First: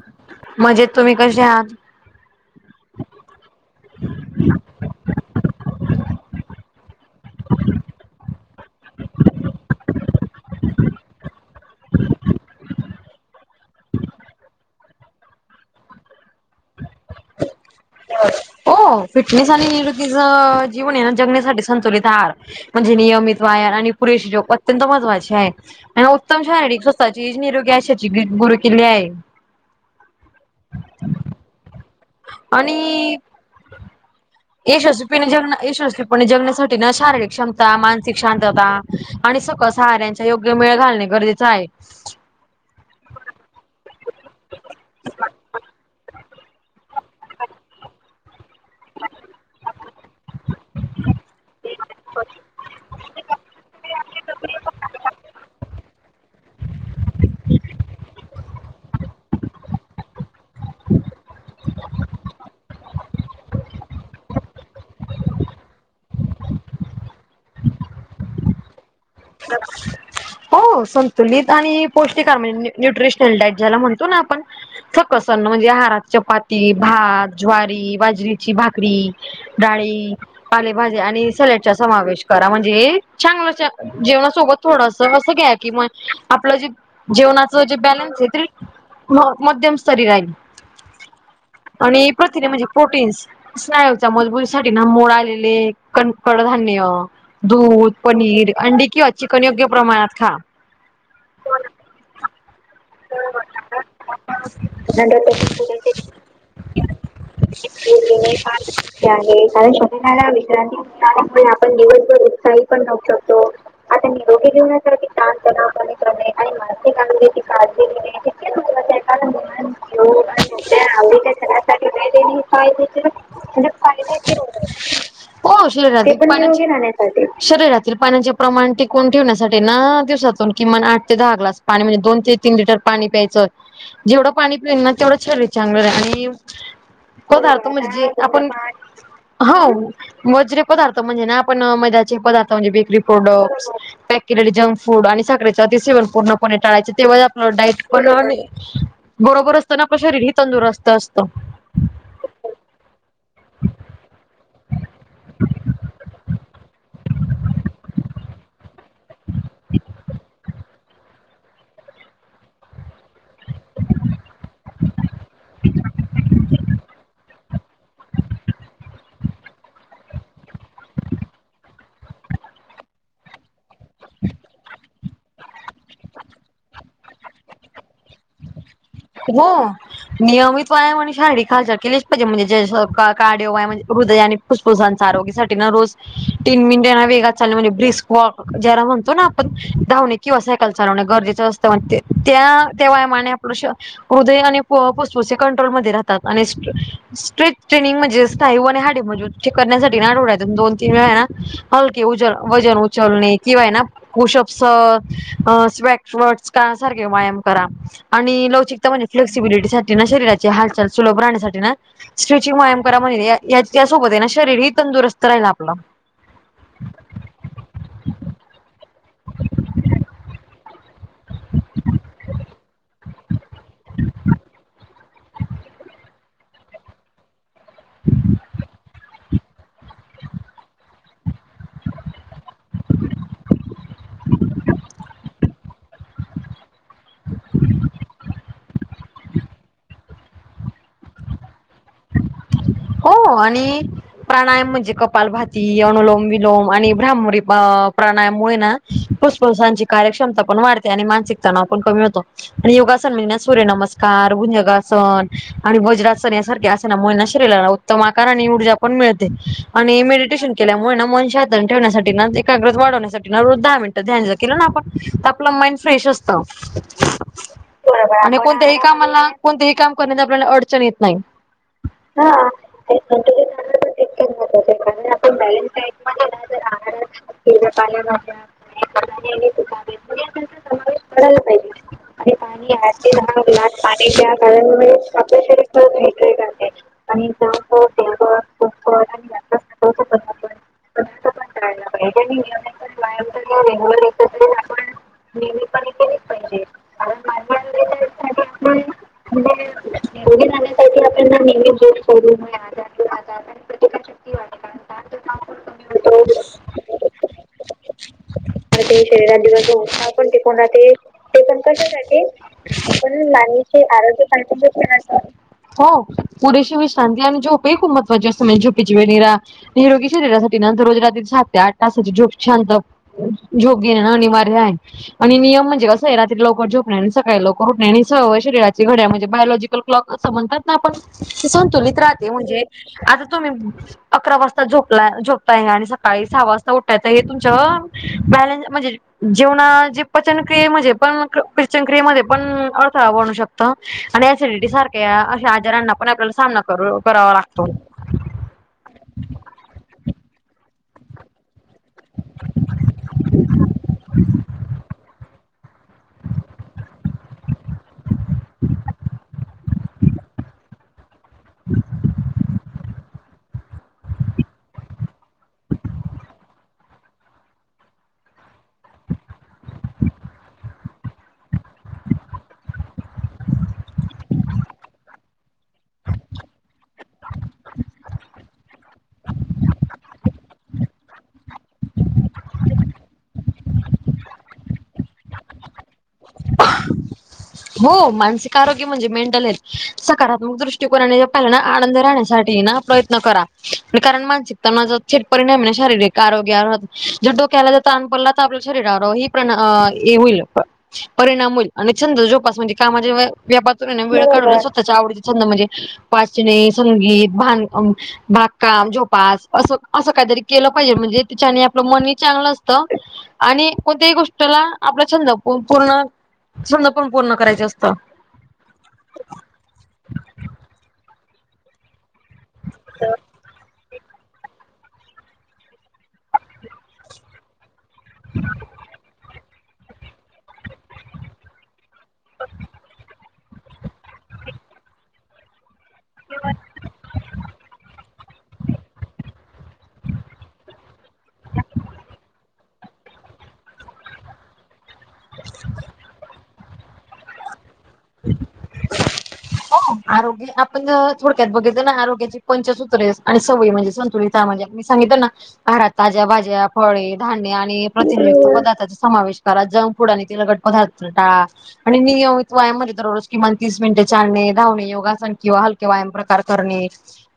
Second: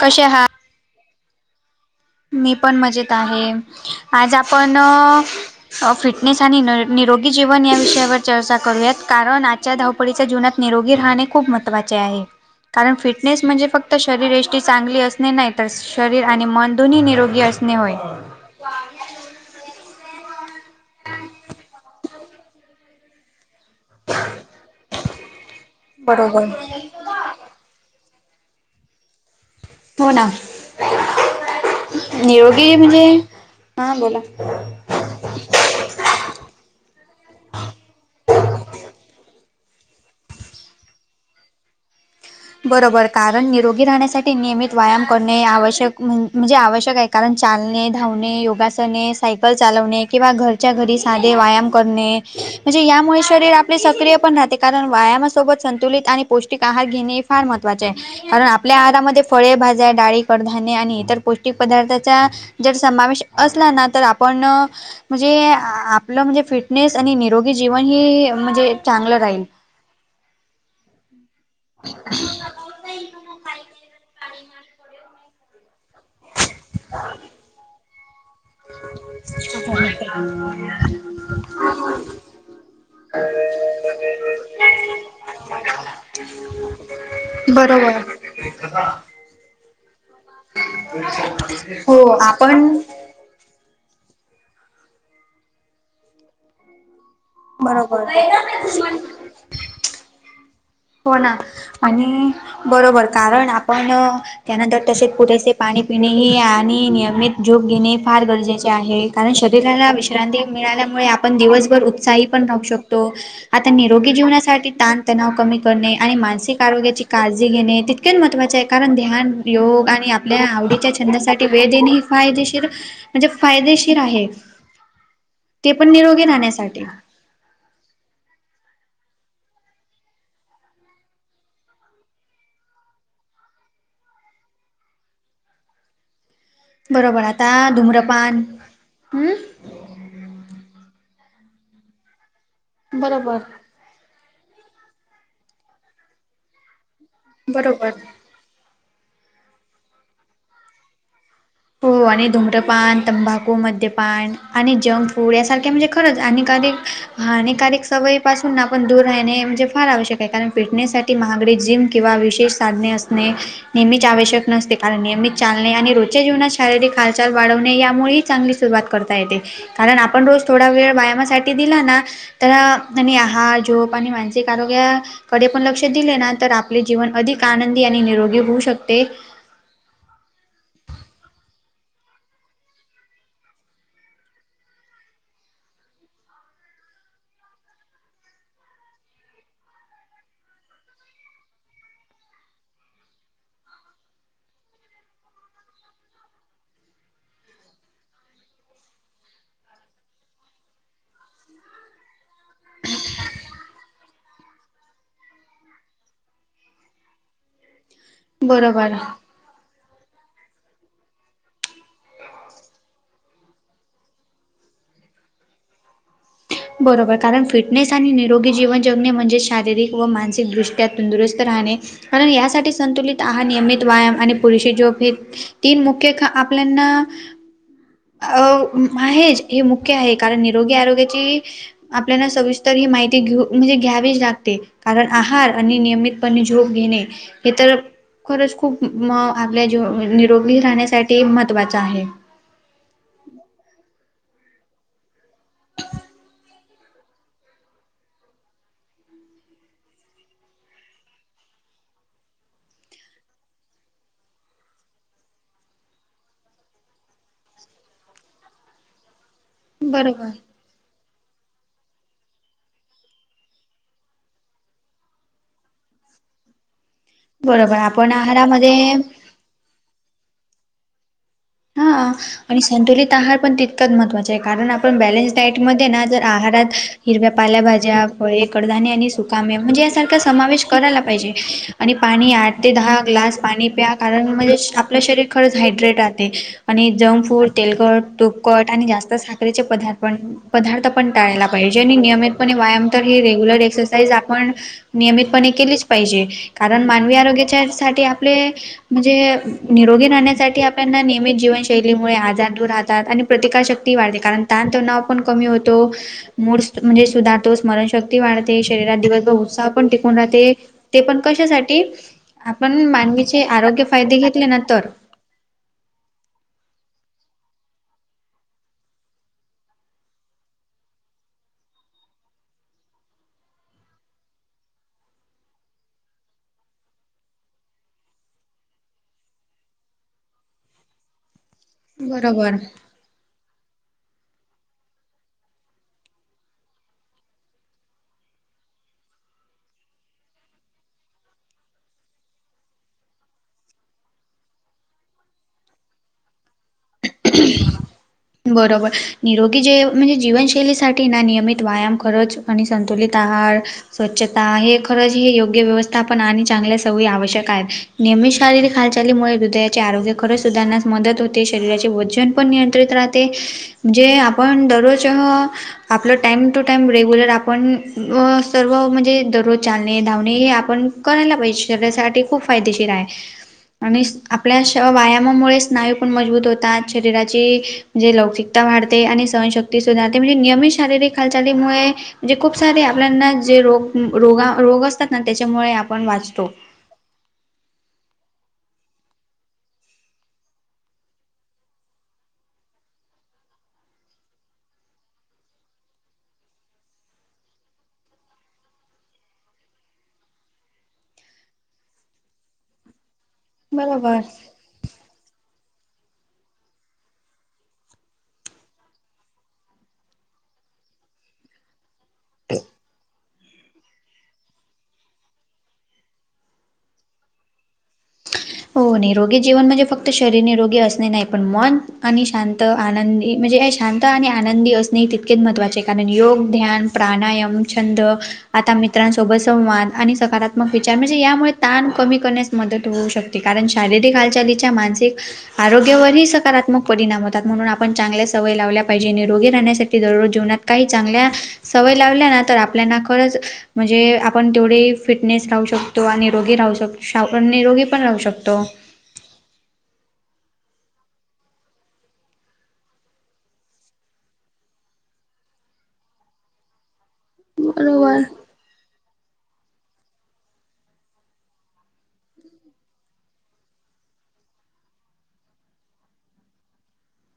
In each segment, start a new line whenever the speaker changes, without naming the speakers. कशे? आहात.
म्हजेत तुम्ही कशा? आहात.
मी पण मजेत आहे आज आपण फिटनेस आणि निरोगी- जीवन या विषयावर चर्चा करूया कारण आचानक धावपळीच्या जीवनात निरोगी राहणे खूप महत्वाचे आहे. कारण फिटनेस म्हणजे फक्त शरीरयष्टी चांगली असणे नाही तर शरीर आणि मन- दोन्ही निरोगी असणे होय.
हो फिटनेस आणि निरोगीच जीवन आहे ना जगण्यासाठी संतुलित आहार. म्हणजे नियमित व्यायाम आणि पुरेशी झोप अत्यंत महत्वाचे आहे आणि उत्तम
बरोबर.
शारीरिक स् ची ह निरोगी अशाची गुरूकिली आहे.
हो ना निरोगी म्हणजे हा बोला.
यशस्वीणे जग यशस्वीपणे जगण्यासाठी न शारीरिक क्षमता मानसिक शांतता. आणि सकस आहाराच्या योग्य मेळ घालणे गरजेचं आहे.
बरोबर कारण निरोगी राहण्यासाठी नियमित व्यायाम करणे आवश्यक म्हणजे आवश्यक आहे. कारण चालणे, धावणे योग्य योगाासने, सायकल चालवणे, किंवा घरच्या घरी साधे व्यायाम करणे. म्हणजे यामुळे शरीर आपले सक्रिय पण राहते कारण व्यायामासोबत संतुलित आणि पौष्टिक आहार घेणे. महवाचे आहे कारण आपल्या आहारामध्ये फळे भाज्या डाळी. कडधान्ने आणि इतर पौष्टिक पदार्थाचा जर समावेश असला ना तर आपण. म्हणजे आपलं फिटनेस आणि निरोगी जीवन ह म्हणजे चांगलं राहील.
[unintelligible] पौष्टिक आहार म्हणजे न्यूट्रिशनल डाईट ज्याला म्हणतो ना आपण फक्त म्हणजे आहारात चपाती, भात, ज्वारी, बाजरीची भाकरी. डाळी, पालेभाज्या, आणि सलाडचा समावेश करा. म्हणजे चांगलं जेवणासोबत थोडंसं असं घ्या की मग आपलं जे जेवणाच जे
बरोबर
बॅलन्स आहे ते मध्यम स्तरी राहील.
हो
आणि प्रथिने म्हणजे
आपण
प्रोटीन्स. [unintelligible] मोड आलेले कडधान्य. दूध,
बरोबर
पनीर, अंडी, किंवा चिकन योग्य प्रमाणात खा.
हो ना आणि बरोबर कारण आपण त्यानंतर तसे पुरेसे पाणी
आहे
पिणेही आणि नियमित झोप घेणे फार गरजेचे आहे. कारण शरीराला विश्रांती मिळाल्यामुळे आपण दिवसभर उत्साही पण राहू शकतो. आता निरोगी जीवनासाठी ताण तणाव कमी करणे आणि मानसिक आरोग्याची काळजी- घेणे तीत अ महत्त्वाचे आहे कारण ध्यान, योग, आणि आपल्या आवडीच्या छंदासाठी वेळ देणे हे फायदेशीर म्हणजे फायदेशीर आहे
हो
ते पण
शरीरातील
निरोगी
पाण्याचे
राहण्यासाठी.
शरीरातील पाण्याचे प्रमाण टिकून ठेवण्यासाठी ना दिवसातून किमान आठ ते दहा ग्लास पाणी म्हणजे दोन ते तीन लिटर पाणी प्यायचं जेवढं पाणी पील ना तेवढं शरीर चांगलं आणि
बरोबर
पदार्थ
आता
म्हणजेे
धूम्रपान
आपण
हम्म
हो [unintelligible] वझरे पदार्थ म्हणजे ना मैद्याचे पदार्थ म्हणजे बेकरी
बरोबर
प्रॉडक्ट जंक फूड आणि साखरेच अति सेवन पूर्णपणे टाळायच आपलं डाईट
बरोबर.
पण बरोबर असताना आपलं शरीर ह तंदुरस्त असतं.
हो आणि धुम्रपान, तंबाखू, मद्यपान, आणि जंक फूड यासारख्या म्हणजे खरंच हानिकारक हानिकारक सवयीपासून आपण दूर राहणे. म्हणजे फार आवश्यक आहे. कारण फिटनेससाठी महागडी जिम- किंवा विशेष साधने असणे नेहमीच आवश्यक नसते. कारण नेहमीच चांगले आणि रोज- च्या जीवनात शारीरिक हालचाल वाढवणे यामुळेही चांगली सुरुवात करता येते कारण आपण थोडा वेळ व्यायामासाठी दिला ना. तर त्यांनी आहार, झोप, आणि मानसिक आरोग्य. कडे पण लक्ष दिले ना तर आपले जीवन अधिक आनंदी आणि निरोगी होऊ शकते.
तुला? नियमित व्यायाम आणि शारीरिक हालचाल केलीच पाहिजे म्हणे, कार्डियाक म्हने हृदय फुफुसांच्या आरोग्यासाठी ना रोज तीन मिनटांना वेगात चालने म्हणजे ब्रिस्क वॉक ज्याला म्हणतो ना आपण धावने किंवा सायकल चालवणे गरजेचं असतं म्हणे, त्या- त्या व्यायामाने आपलं श हृदय आणि फुफ्फुसे कंट्रोल मध्ये राहतात आणि स्ट्रेच ट्रेनिंग म्हणजे असत स्थायू आणि हाडे मजबुत करण्यासाठी ना आठवड्यातून दोन तीन वेळा हाय ना हलके वूजन - वजन उचलणे किंवा हाय ना पुशअप्स स्वॅग वर्क्स यासारखे व्यायाम करा आणि लवचि
बरोबर.
क्सिबिलिटीसाठी ना शरीराची हालचाल सुलभ राहण्यासाठी ना स्ट्रेचिंग व्यायाम करा म्हणे ते यासोबत आहे ना शरीरही तंदुरस्त राहिल आपलं.
बरोबर, कारण फिटनेस आणि निरोगी जीवन जगणे म्हणजे शारीरिक व मानसिकदृष्ट्या तंदुरस्त राहणे कारण यासाठी संतुलित आहार, नियमित व्यायाम, आणि पुरेशी झोप ही तीन मुख्य ख आपल्याना अ महेज हे मुख्य आहे, कारण निरोगी आरोग्याची आपल्याला सविस्तर ही माहिती घेऊ म्हणजे घ्यावीच लागते, कारण आहार, आणि नियमित पने झोप घेणे हे तर खरंच खूप म आपल्या जीव निरोगी राहण्यासाठी महत्त्वाचं आहे.
हो आणि प्राणायाम म्हणजे कपालभाती, अनुलोम विलोम आणि ब्राह्मरी प्राणायाममुळे ना फुफुसांची कार्यक्षमता पण वाढते, आणि मानसिक तणाव पण कमी होतो. आणि योगासन म्हणे ना सूर्य नमस्कार, गुनयगासन, आणि वज्रासन यासारख्या [unintelligible] उत्तम आकार आणि ऊर्जा पण मिळते आणि
बरोबर
मेडिटेशन केल्यामुळे ना मनशहातनं ठेवण्यासाठी ना, एकाग्रत वाढवण्यासाठी ना, रोज दहा मिनिटं ध्यान केलं ना आपण आपलं माइंड फ्रेश असतं,
बरोबर आपण
आणि कोणत्याही
आहारामध्ये
कामाला कोणतेही काम करण्यात आपल्याला अडचण येत नाही.
हां.
हा
आणि संतुलित आहार पण तितकाच महत्त्वाचा आहे, कारण आपण बॅलन्सड डाईट मध्ये ना जर आहारात हिरव्या पालेभाज्या, फळे, कडधान्य आणि सुकामेवा, म्हणजे यासारखा समावेश कराला पाहिजे आणि पाणी आठ ते दहा ग्लास पाणी प्या, कारण म्हणजे आपलं शरीर खरंच हायड्रेट आहे ते, आणि जंक फूड, तेलकट, तूपकट, आणि जास्त साखरेचे पदार्थ पण पदार्थ पण टाळायला पाहिजे, आणि नियमितपणे व्यायाम तर ही रेग्युलर एक्सरसाइज आपण नियमितपणे केलीच पाहिजे, कारण मानवी आरोग्याच्या साठी आपले म्हणजे निरोगी राहण्यासाठी आपल्याना नियमित जीवन शैलीमुळे आजार दूर राहतात, आणि प्रतिकारशक्ती वाढते, कारण ताण तणाव पण कमी होतो, मूड म्हणजे सुधातो, स्मरणशक्ती वाढते, शरीरात दिवसभर उत्साह पण टिकून राहते, ते पण कशासाठी आपण मानवीचे आरोग्य फायदे घेतले ना तर.
हो पुरेशि विश्रांती, आणि झोपे ही खुप महत्वाची असते, म्हणजे झोपिचि वेळ नाही रा निरोगी शरीरासाठी ना दररोज रात्री सात ते आठ तासाची झोप शांत झोप घेणं अनिवार्य आहे. आणि नियम म्हणजे कसं आहे रात्री लवकर झोपणे, आणि सकाळी लवकर उठणे, आणि सर्व शरीराची घड्या म्हणजे बायोलॉजी क्लॉक असं म्हणतात ना आपण ते संतुलित राहते
बरोबर
म्हणजे आता तुम्ही अकरा वाजता झोपला झोपताय आणि सकाळी सहा वाजता उठायचं, हे तुमच बॅलन्स म्हणजे जेवणा जे पचनक्रियेमध्ये पण पचनक्रियेमध्ये पण अडथळा बनू शकतो. ता आणि एसिडिटी सारख्या अशा आजारांना पण आपल्याला सामना करू करावा लागतो.
बरोबर निरोगी जेव म्हणजे जीवनशैलीसाठी ना नियमित व्यायाम खरंच आणि संतुलित आहार स्वच्छता हे खरंच हे योग्य व्यवस्थापन आणि चांगल्या सवयी आवश्यक आहेत. नियमीत शारीरिक हालचालीमुळे हृदयाचे आरोग्य खरच सुधारण्यास मदत हो ते शरीराचे वजन पण नियंत्रित राहते म्हणजे आपण दररोज ह आपलं टाइम टू टाइम रेग्युलर आपण व सर्व म्हणजे दररोज चालणे धावणे हे आपण कोणाला पय शरीरासाठी खूप फायदेशीर आहे. आणि स आपल्या श व्यायामामुळे स्नायू पण मजबूत होतात शरीराचे म्हणजे लौचिकता वाढते आणि सहनशक्ती सुधारते म्हणजे नियमित शारीरिक हालचालीमुळे जे खूप सारे आपल्यांना जे रोग रोगा रोग असतात ना त्याच्यामुळे आपण वाचतो. हं
हो मानसिक आरोग्य म्हणजे मेंटल हेल्थ सकारात्मक दृष्टकोनाने हे पाहिलं ना आनंद राहण्यासाठी हे ना प्रयत्न करा कारण मानसिकता थेट परिणाम शारीरिक आरोग्यावर जर डोक्याला जर ताण पडला तर आपल्या शरीरावर ही प्रण ए होईल परिणाम होईल आणि छंद जोपास म्हणजे कामाजे व्य व्यापचन वेळ
बरोबर
काढून स्वतःच्या आवडीचे छंद म्हणजे वाचणे, संगीत, भान अम भागकाम झोपास असं असं काहीतरी केलं पाहिजे म्हणजे त्यािच्याने आपलं मनही चांगलं असतं आणि कोणत्याही गोष्टला आपला छंद पु पूर्ण छंद पण पूर्ण करायच असतं.
हो निरोगी जीवन म्हणजे फक्त शरीर निरोगी असणे नाही पण मन आणि शांत आनंदी म्हणजे ऐ शांत आणि आनंदी असणे तितकेच महत्वाचे आहे कारण योग, ध्यान, प्राणायाम छंद आता मित्रांसोबत संवाद आणि सकारात्मक विचार म्हणजे यामुळे ताण कमी करण्यास मदत होऊ शकते. कारण शारीरिक हालचालीच्या मानसिक आरोग्यावरही सकारात्मक परिणाम होतात म्हणून आपण चांगल्या सवय लावल्या पाहिजे निरोगी राहण्यासाठी दररोज जीवनात काही चांगल्या सवय लावल्या ना तर आप पल्याना खरंच म्हणजे आपण तेवढे फिटनेस राहू शकतो आणि निरोगी राहू शक शाव पण निरोगी पण राहू शकतो.
आरोग्य आपण जर थोडक्यात बघितला ना आरोग्याचे पंचसूत्रे आणि सवय म्हणजे संतुलित ता म्हणजे मी सांगित ना आहारात ताज्या भाज्या फळे धान्य आणि प्रतिनिधित्व पदार्थाचा समावेश करा जंक फूड आणि तेलकट पदार्थ [unintelligible] आणि नियमित व्यायाम मधी दररोज किमान तीस मिनटे चालणे, धावणे, योगासन किंवा हलके व्यायाम प्रकार करणे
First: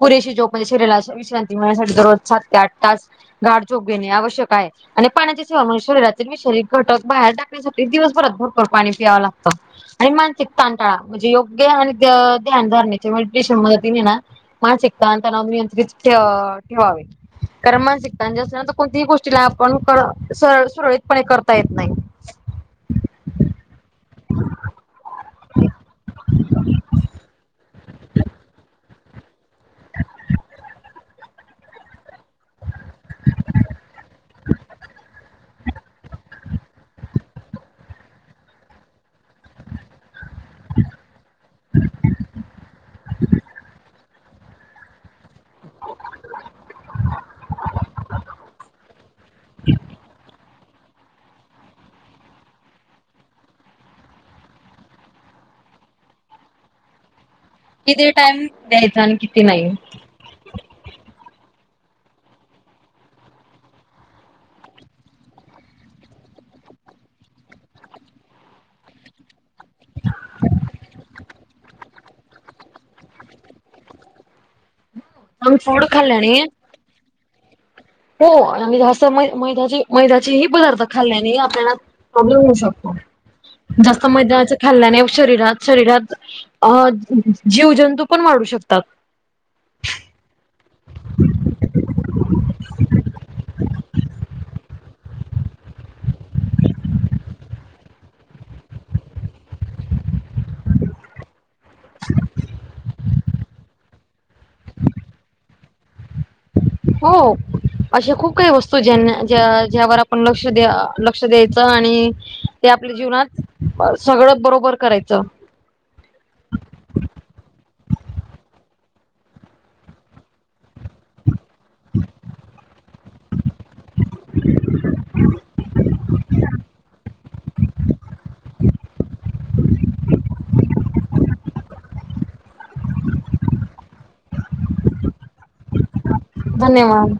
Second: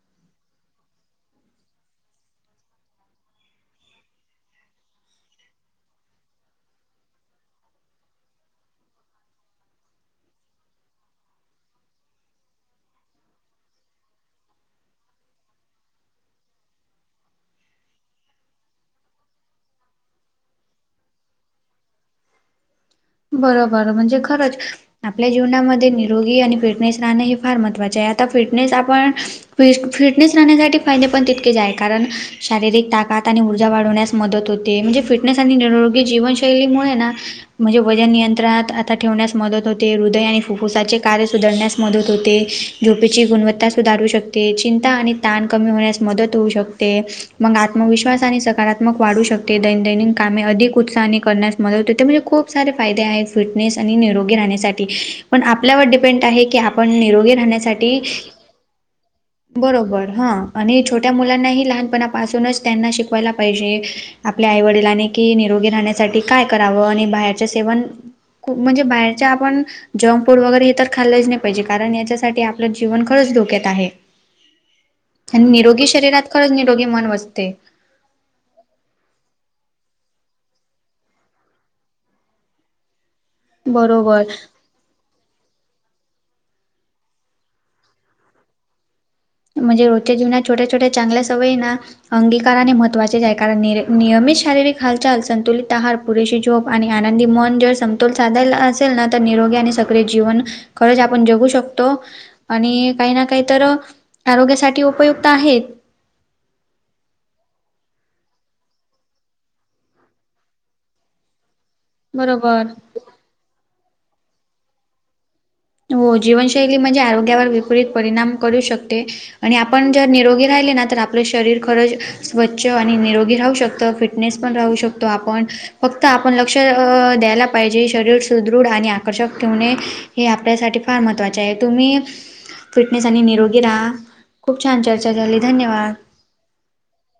पुरेशी जोप म्हणजे शरीराला विश्रांती मिळण्यासाठी दररोज सात ते आठ तास गाड चोक घेणे आवश्यक आहे. आणि पाण्याची सिवा म्हणजे शरीरातील विषयिक घटक बाहेर टाकण्यासाठी दिवसभरात भरपूर पाणी पिवं लागतं. आणि मानसिक तांतळा म्हणजे योग्य आणि द्य ध्यान धरण्याच्या मेडिटशन मदतीने ना मानसिकता आणि तनाव नियंत्रित ठेवा ठेवावे. कारण मानसिक तंज असल्यानं कोणतीही गोष्टीला आपण करळ सरळ सुरळीतपणे करता येत नाही.
बरोबर म्हणजे खरंच आपल्या जीवनामध्ये निरोगी आणि फिटनेस राहणे हे फार महत्त्वाचे आहे आता फिटनेस आपण फिस फिटनेस राहण्यासाठी फायदे पण तेक केज आहे शारीरिक ताकात आणि ऊर्जा वाढवण्यास मदत होते म्हणजे फिटनेस आणि निरोगी जीवन शैलीमुळे म्हणजे वजन नियंत्रणात आता ठेवण्यास मदत होते हृदय आणि फुफ्फाचे कार्य सुधारण्यास मदत होते झोपेची गुणवत्ता सुधारू शकते चिंता आणि ताण कमी होण्यास मदत होऊ शकते मंग आत्मविश्वास आणि सकारात्मक वाढू शक ते दैनदैनी कामे अधिक उत्साहाने करण्यास मदत होते. म्हणजे खूप खूप सारे फायदे आहेत फिटनेस आणि निरोगी राहण्यासाठी, पण आपल्यावर डिपेंड आहे की आपण निरोगी राहण्यास
किती टाइम द्यायचा आणि किती नाही?
हा, आणि छोट्या मुलांनाही लहानपणापासूनच, त्यांना शिकवायला पाहिजे आपल्या आई वडिलांनी की निरोगी राहण्यासाठी काय करावं? आणि बाहेर सेवण, खूप म्हणजे काय बाहेरचा आपण जंगफुड वगैरे हे तर खाल्लच नाही पाहीजे, कारण याच्यासाठी आपलं जीवन खरंच धोक्यात आहे. आणि
पण फूड
निरोगी शरीरात,
खाल्ल्याने
खरंच निरोगी मन वसते.
हो आणि जास्त मै -मैदायाची मैदायाचेही पदार्थ खाल्ल्याने आपल्याला प्रॉब्लम होऊ शकतो, जास्त
बरोबर
मैद्याच खाल्ल्याने, शरीरात - शरीरात अ जीवजंतू पण वाढू शकतात.
म्हणजे रोजच्या जीवनात छोट्या - छोट्या चांगल्या सवयी ना अंगीकाराने महत्त्वाचे आहे. कारण नियमित शारीरिक हालचाल, संतुलित आहार पुरेशी झोप आणि आनंदी मन, जर समतोल साधायला असेल ना, तर निरोगी आणि सक्रिय जीवन खरंच आपण जगू शकतो आणि काही ना काही तर आरोग्यासाठी उपयुक्त आहे
हो अशा खूप काही वस्तू ज्यांना ज्या -ज्यावर आपण लक्ष द्या लक लक्ष द्यायचं आणि
बरोबर
ते आपल्या जीवनात, सगळं बरोबर करायचं.
हो, जीवनशैली म्हणजे आरोग्यावर विपरीत परिणाम करू शकते. आणि आपण जर निरोगी राहिले ना तर आपलं शरीर खरंच स्वच्छ आणि निरोगी राहू शकतं, फिटनेस पण राहू शकतो आपण फक्त आपण लक्ष अ द्यायला पाहिजे, शरीर सुदृढ आणि आकर्षक ठेवणे हे आपल्यासाठी फार महत्त्वाचे आहे, तुम्ही फिटनेस आणि निरोगी राहा, खूप छान चर्चा झाली, धन्यवाद.
धन्यवाद.